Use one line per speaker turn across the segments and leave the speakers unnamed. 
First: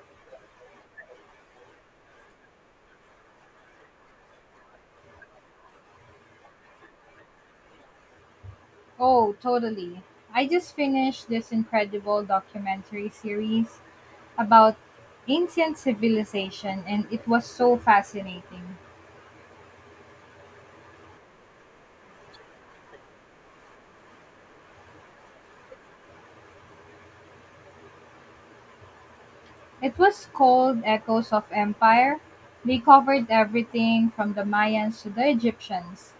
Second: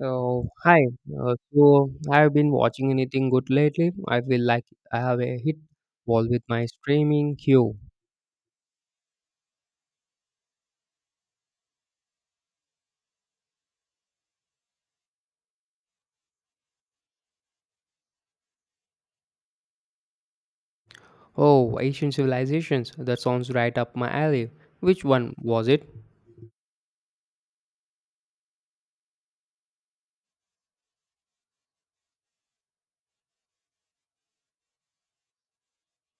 Oh, hi. Have you been watching anything good lately? I feel like I have a hit wall with my streaming queue.
Oh, totally. I just finished this incredible documentary series about ancient civilization and it was so fascinating.
Oh, Asian Civilizations. That sounds right up my alley. Which one was it?
It was called Echoes of Empire. They covered everything from the Mayans to the Egyptians.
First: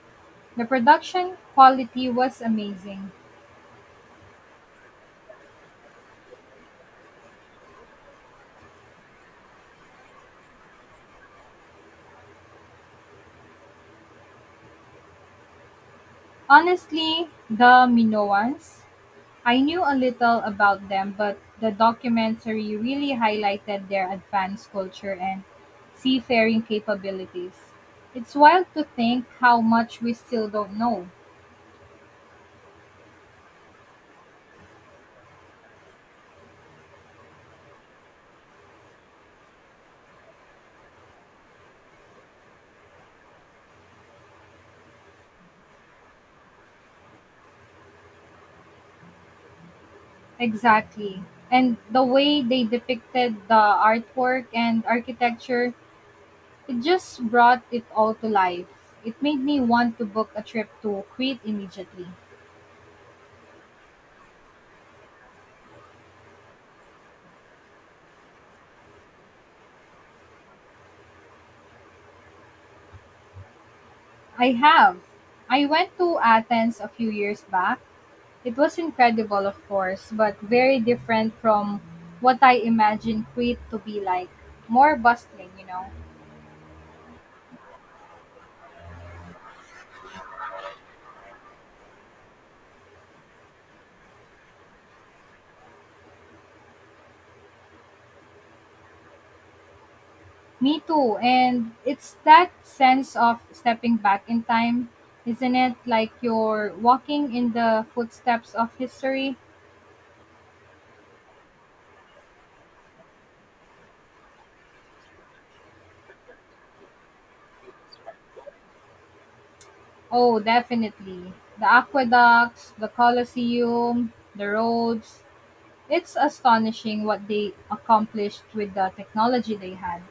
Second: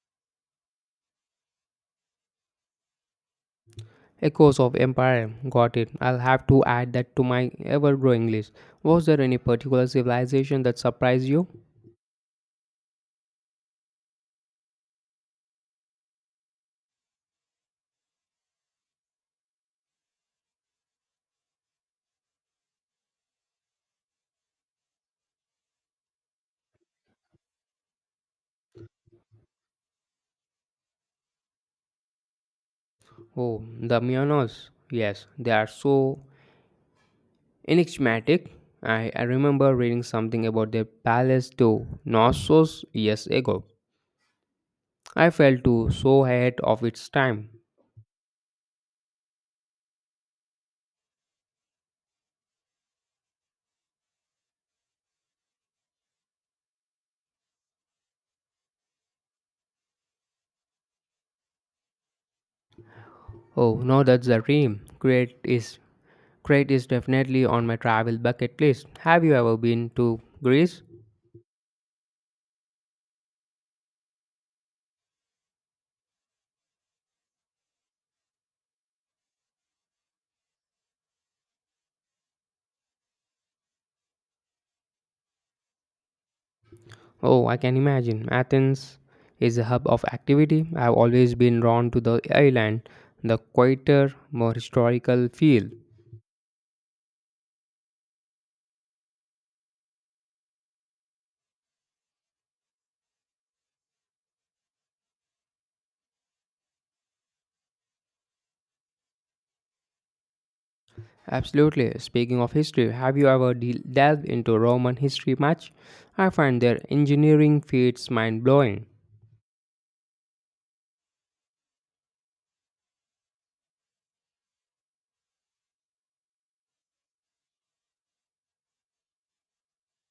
The production quality was amazing.
Echoes of Empire. Got it. I'll have to add that to my ever-growing list. Was there any particular civilization that surprised you?
Honestly, the Minoans I knew a little about them, but the documentary really highlighted their advanced culture and seafaring capabilities. It's wild to think how much we still don't know.
Oh, the Myonos. Yes, they are so enigmatic. I remember reading something about their palace to Knossos years ago. I felt too so ahead of its time.
Exactly. And the way they depicted the artwork and architecture, it just brought it all to life. It made me want to book a trip to Crete immediately.
Oh, no, that's a dream. Crete is definitely on my travel bucket list. Have you ever been to Greece?
I have. I went to Athens a few years back. It was incredible, of course, but very different from what I imagined Crete to be like. More bustling.
Oh, I can imagine. Athens is a hub of activity. I've always been drawn to the island, the quieter, more historical feel.
Me too. And it's that sense of stepping back in time, isn't it? Like you're walking in the footsteps of history.
Absolutely. Speaking of history, have you ever delved into Roman history much? I find their engineering feats mind blowing.
Oh, definitely. The aqueducts, the Colosseum, the roads. It's astonishing what they accomplished with the technology they had.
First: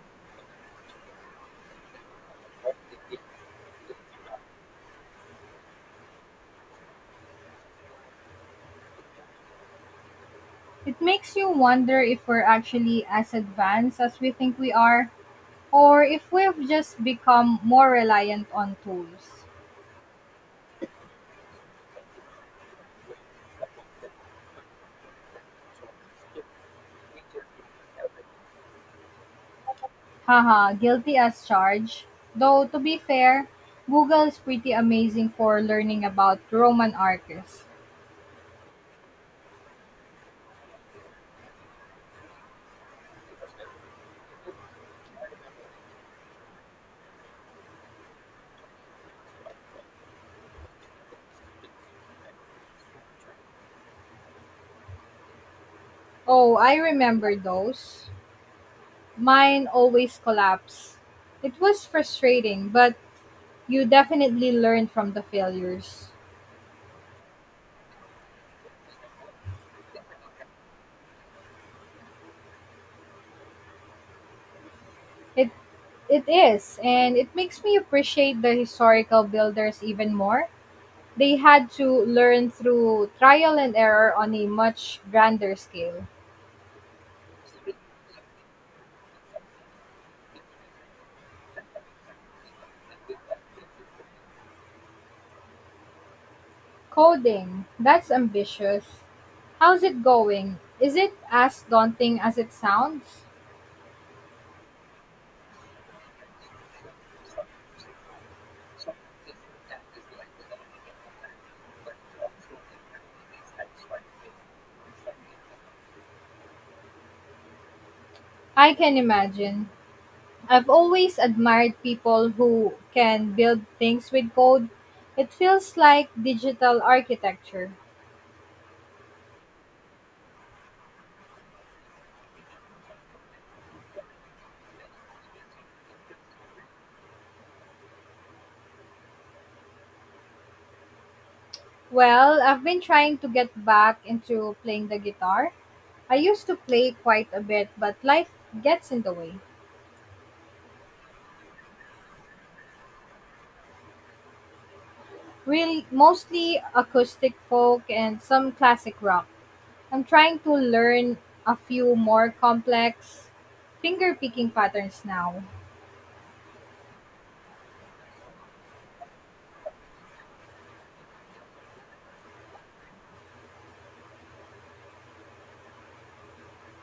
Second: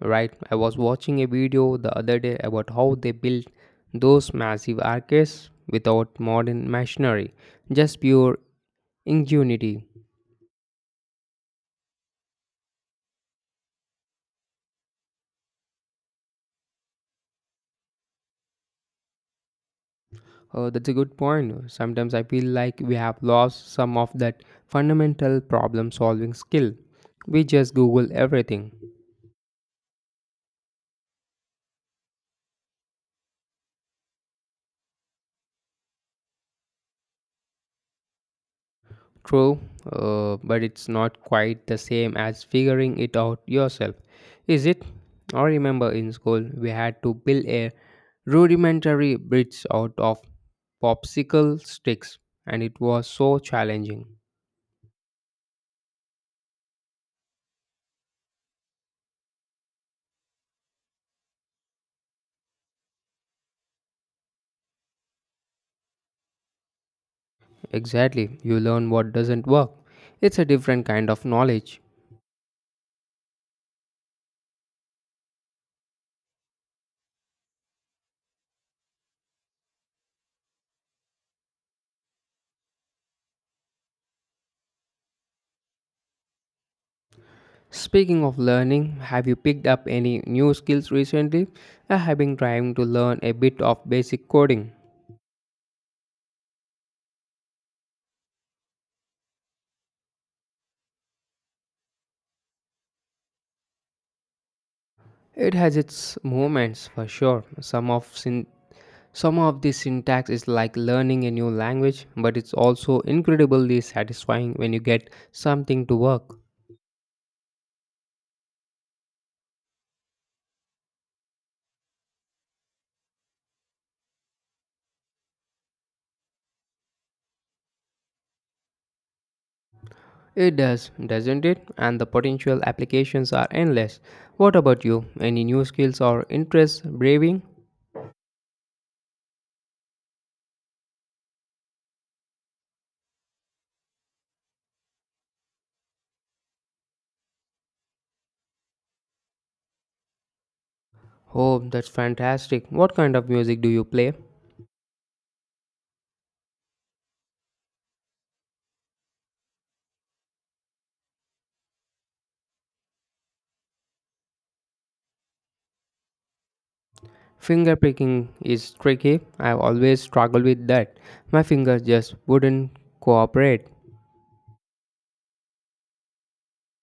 Right? I was watching a video the other day about how they built those massive arcades without modern machinery, just pure ingenuity.
It makes you wonder if we're actually as advanced as we think we are, or if we've just become more reliant on tools.
That's a good point. Sometimes I feel like we have lost some of that fundamental problem solving skill. We just Google everything.
Haha, guilty as charged. Though, to be fair, Google is pretty amazing for learning about Roman arches.
True, but it's not quite the same as figuring it out yourself, is it? I remember in school we had to build a rudimentary bridge out of popsicle sticks, and it was so challenging.
Oh, I remember those. Mine always collapse. It was frustrating, but you definitely learn from the failures.
Exactly, you learn what doesn't work. It's a different kind of knowledge.
It It is, and it makes me appreciate the historical builders even more. They had to learn through trial and error on a much grander scale.
Speaking of learning, have you picked up any new skills recently? I have been trying to learn a bit of basic coding.
Coding, that's ambitious. How's it going? Is it as daunting as it sounds?
It has its moments for sure. Some of the syntax is like learning a new language, but it's also incredibly satisfying when you get something to work.
I can imagine. I've always admired people who can build things with code. It feels like digital architecture.
It does, doesn't it? And the potential applications are endless. What about you? Any new skills or interests braving?
Well, I've been trying to get back into playing the guitar. I used to play quite a bit, but life gets in the way.
Oh, that's fantastic. What kind of music do you play?
Really, mostly acoustic folk and some classic rock. I'm trying to learn a few more complex finger picking patterns now.
Finger picking is tricky. I've always struggled with that. My fingers just wouldn't cooperate.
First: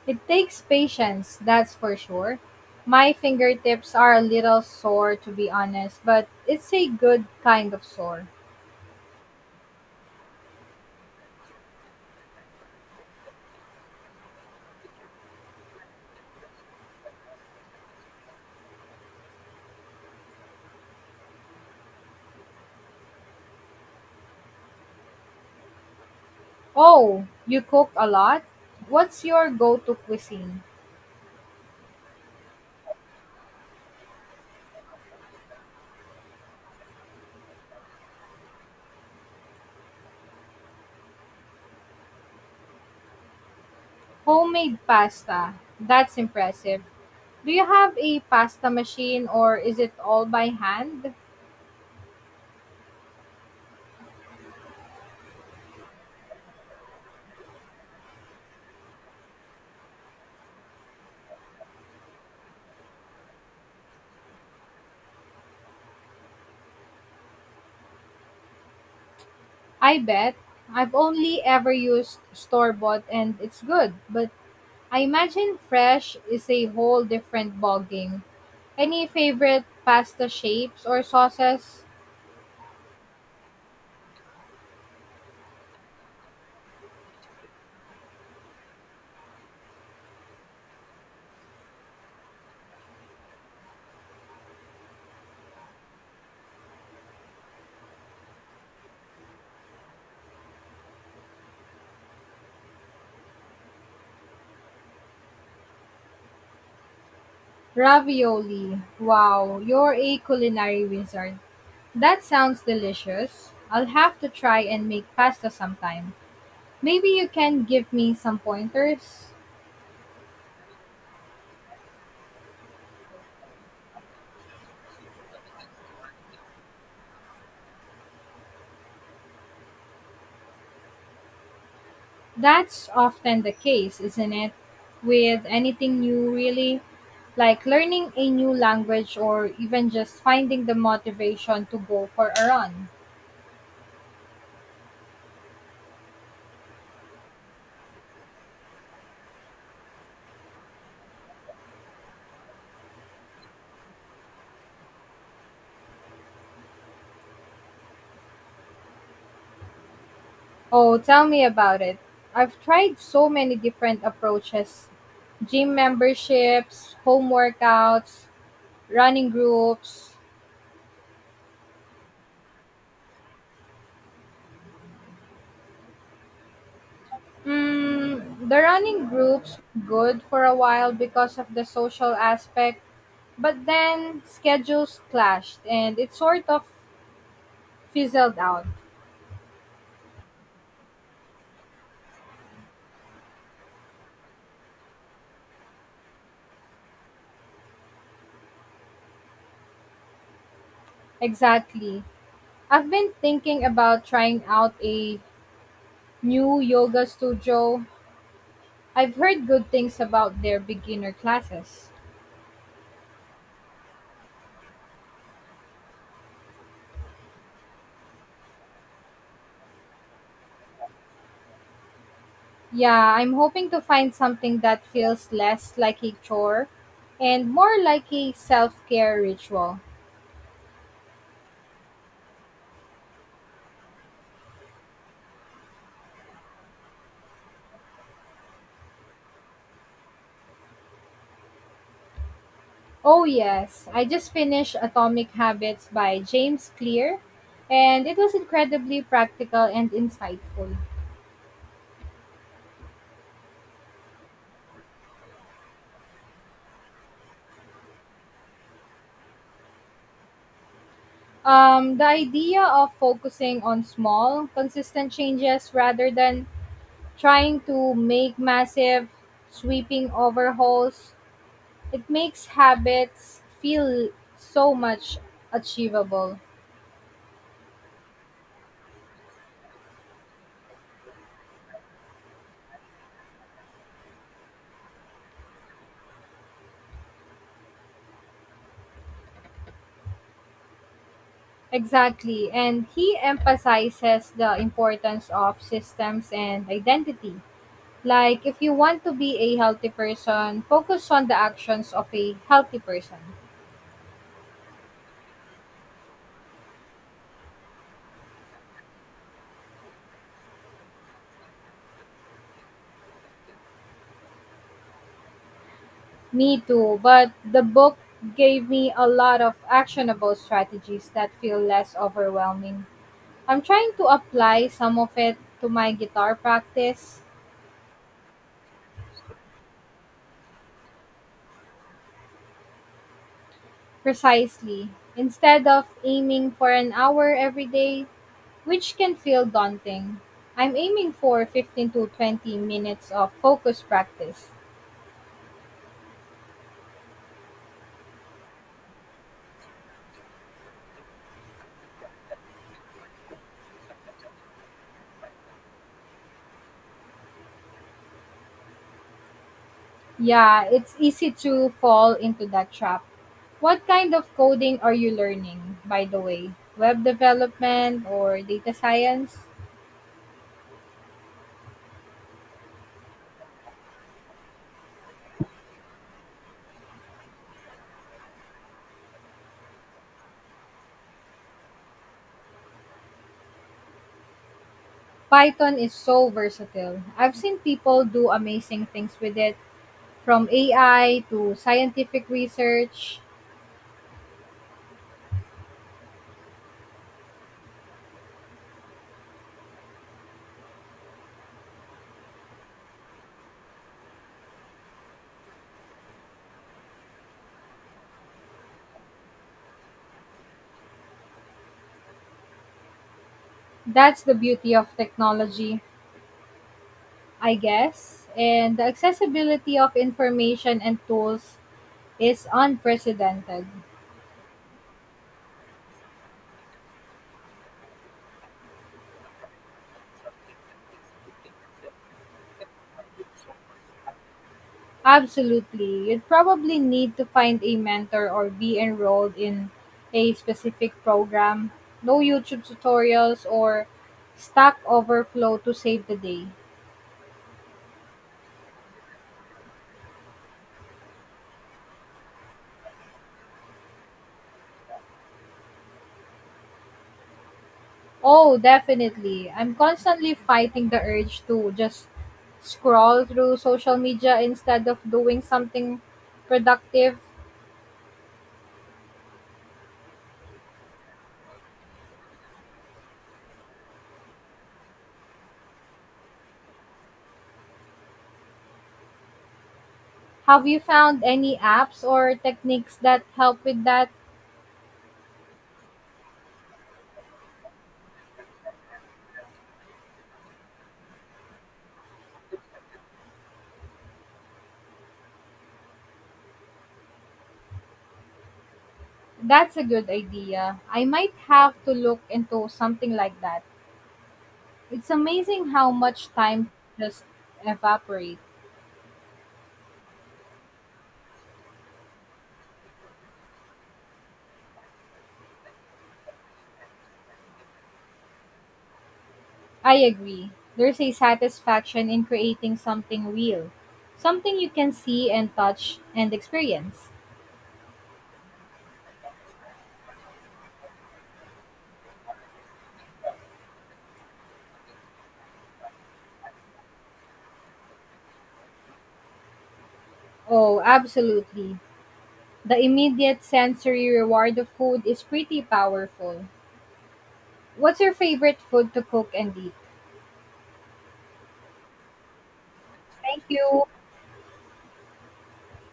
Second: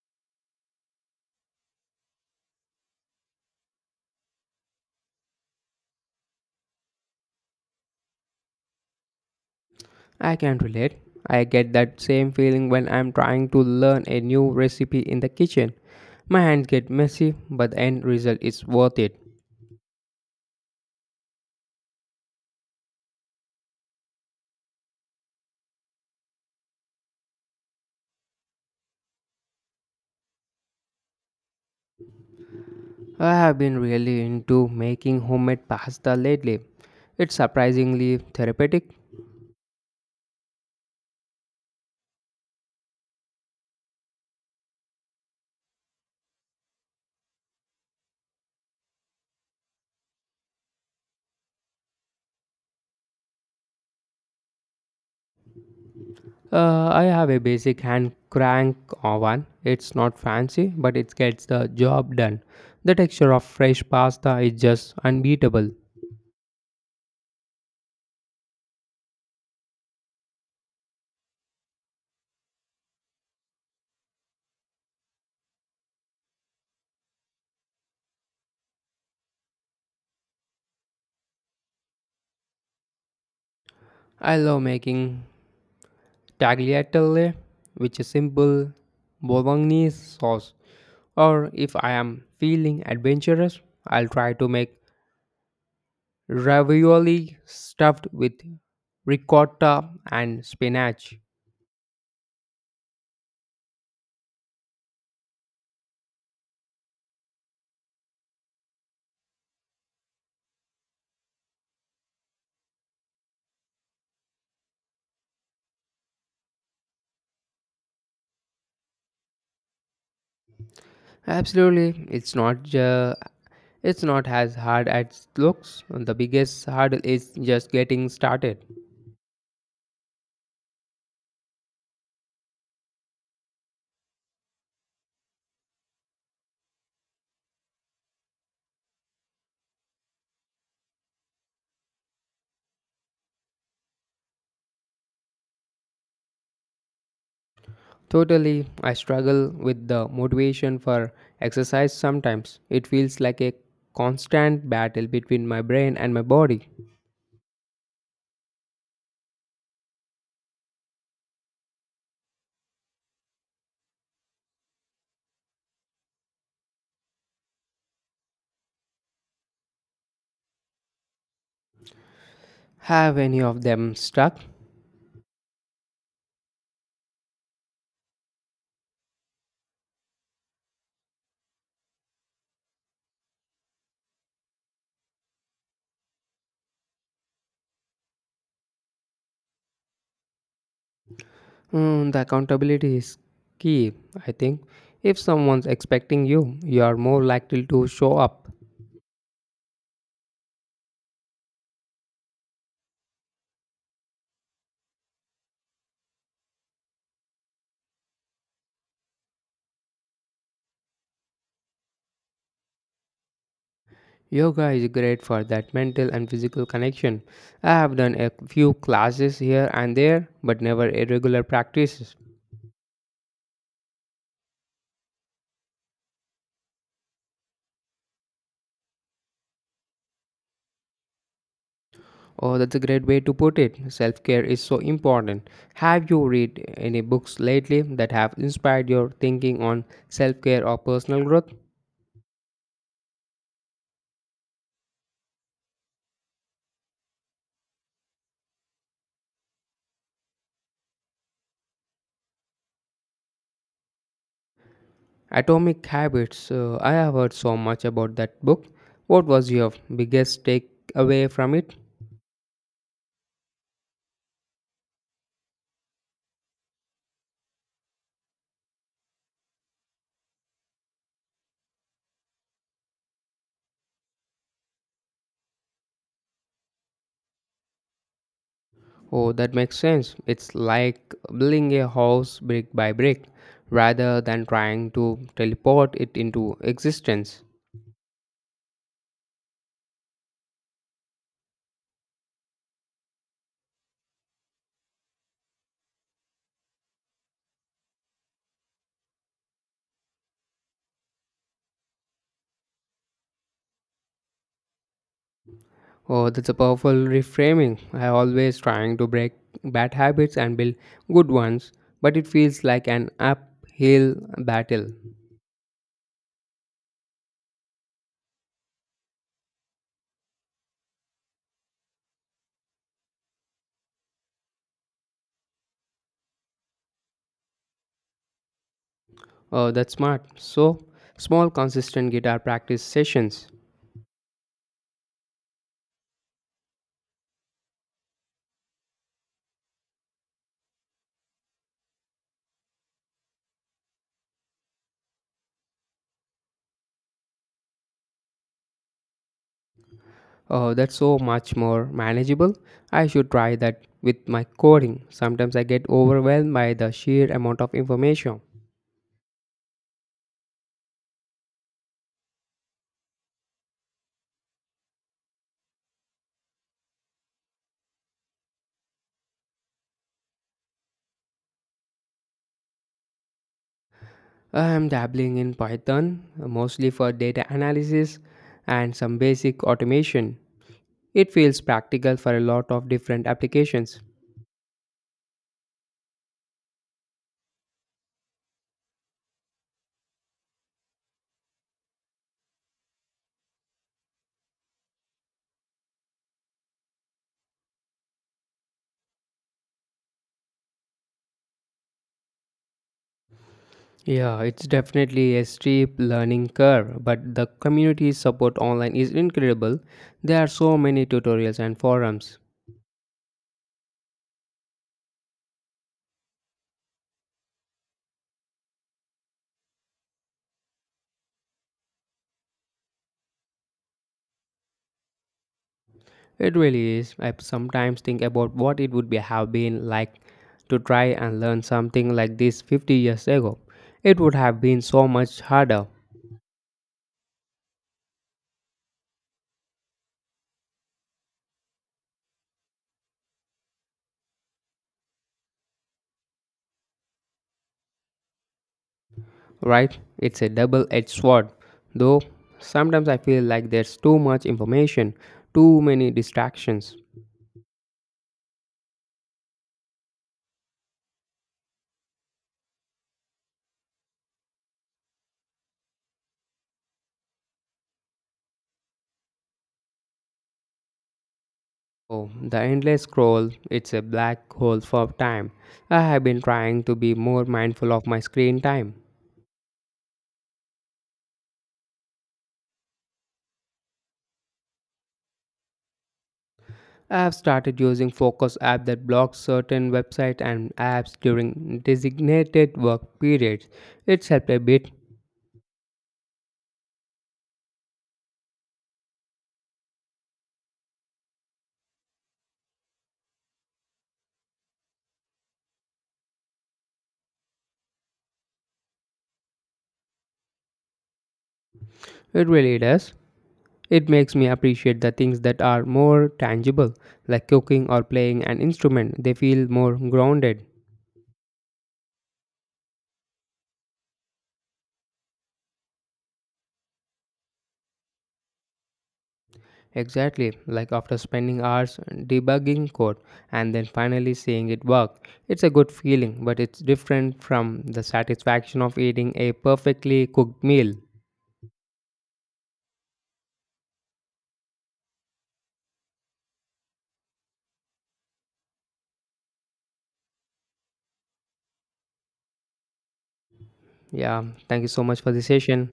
It takes patience, that's for sure. My fingertips are a little sore to be honest, but it's a good kind of sore.
I can relate. I get that same feeling when I'm trying to learn a new recipe in the kitchen. My hands get messy, but the end result is worth it.
Oh, you cook a lot? What's your go to cuisine?
I have been really into making homemade pasta lately. It's surprisingly therapeutic.
Homemade pasta. That's impressive. Do you have a pasta machine or is it all by hand?
I have a basic hand crank oven. It's not fancy, but it gets the job done. The texture of fresh pasta is just unbeatable.
I bet. I've only ever used store bought and it's good, but I imagine fresh is a whole different ballgame. Any favorite pasta shapes or sauces?
I love making tagliatelle, which is simple bolognese sauce. Or if I am feeling adventurous, I'll try to make ravioli stuffed with ricotta and spinach.
Ravioli. Wow, you're a culinary wizard. That sounds delicious. I'll have to try and make pasta sometime. Maybe you can give me some pointers?
Absolutely, it's not as hard as it looks. The biggest hurdle is just getting started.
That's often the case, isn't it? With anything new, really, like learning a new language or even just finding the motivation to go for a run.
Totally, I struggle with the motivation for exercise sometimes. It feels like a constant battle between my brain and my body.
Oh, tell me about it. I've tried so many different approaches: gym memberships, home workouts, running groups.
Have any of them stuck?
The running groups good for a while because of the social aspect, but then schedules clashed and it sort of fizzled out.
The accountability is key, I think. If someone's expecting you, you are more likely to show up.
Exactly. I've been thinking about trying out a new yoga studio. I've heard good things about their beginner classes.
Yoga is great for that mental and physical connection. I have done a few classes here and there, but never a regular practices.
Yeah, I'm hoping to find something that feels less like a chore and more like a self care ritual.
Oh, that's a great way to put it. Self care is so important. Have you read any books lately that have inspired your thinking on self care or personal growth?
Oh, yes, I just finished Atomic Habits by James Clear, and it was incredibly practical and insightful.
Atomic Habits. I have heard so much about that book. What was your biggest takeaway from it?
The idea of focusing on small, consistent changes rather than trying to make massive, sweeping overhauls, it makes habits feel so much achievable.
Oh, that makes sense. It's like building a house brick by brick rather than trying to teleport it into existence.
Exactly. And he emphasizes the importance of systems and identity. Like, if you want to be a healthy person, focus on the actions of a healthy person.
Oh, that's a powerful reframing. I always trying to break bad habits and build good ones, but it feels like an uphill battle.
Me too. But the book gave me a lot of actionable strategies that feel less overwhelming. I'm trying to apply some of it to my guitar practice,
Oh, that's smart. So, small consistent guitar practice sessions.
precisely, instead of aiming for an hour every day, which can feel daunting. I'm aiming for 15 to 20 minutes of focus practice.
Oh, that's so much more manageable. I should try that with my coding. Sometimes I get overwhelmed by the sheer amount of information.
Yeah, it's easy to fall into that trap. What kind of coding are you learning, by the way? Web development or data science?
I'm dabbling in Python, mostly for data analysis and some basic automation. It feels practical for a lot of different applications.
Python is so versatile. I've seen people do amazing things with it, from AI to scientific research.
Yeah, it's definitely a steep learning curve, but the community support online is incredible. There are so many tutorials and forums.
That's the beauty of technology, I guess. And the accessibility of information and tools is unprecedented.
It really is. I sometimes think about what it would be, have been like to try and learn something like this 50 years ago. It would have been so much harder,
Absolutely. You'd probably need to find a mentor or be enrolled in a specific program. No YouTube tutorials or Stack Overflow to save the day.
right? It's a double edged sword. Though sometimes I feel like there's too much information, too many distractions.
Oh, definitely. I'm constantly fighting the urge to just scroll through social media instead of doing something productive.
Oh, the endless scroll, it's a black hole for time. I have been trying to be more mindful of my screen time.
Have you found any apps or techniques that help with that?
I have started using Focus app that blocks certain websites and apps during designated work periods. It's helped a bit.
That's a good idea. I might have to look into something like that. It's amazing how much time just evaporate.
It really does. It makes me appreciate the things that are more tangible, like cooking or playing an instrument. They feel more
I agree.
grounded.
There's a satisfaction in creating something real, something you can see and touch and experience.
Exactly, like after spending hours debugging code and then finally seeing it work. It's a good feeling, but it's different from the satisfaction of eating a perfectly cooked
Oh,
meal.
absolutely. The immediate sensory reward of food is pretty powerful. What's your favorite food to cook and eat? Thank you.
Yeah, thank you so much for the session.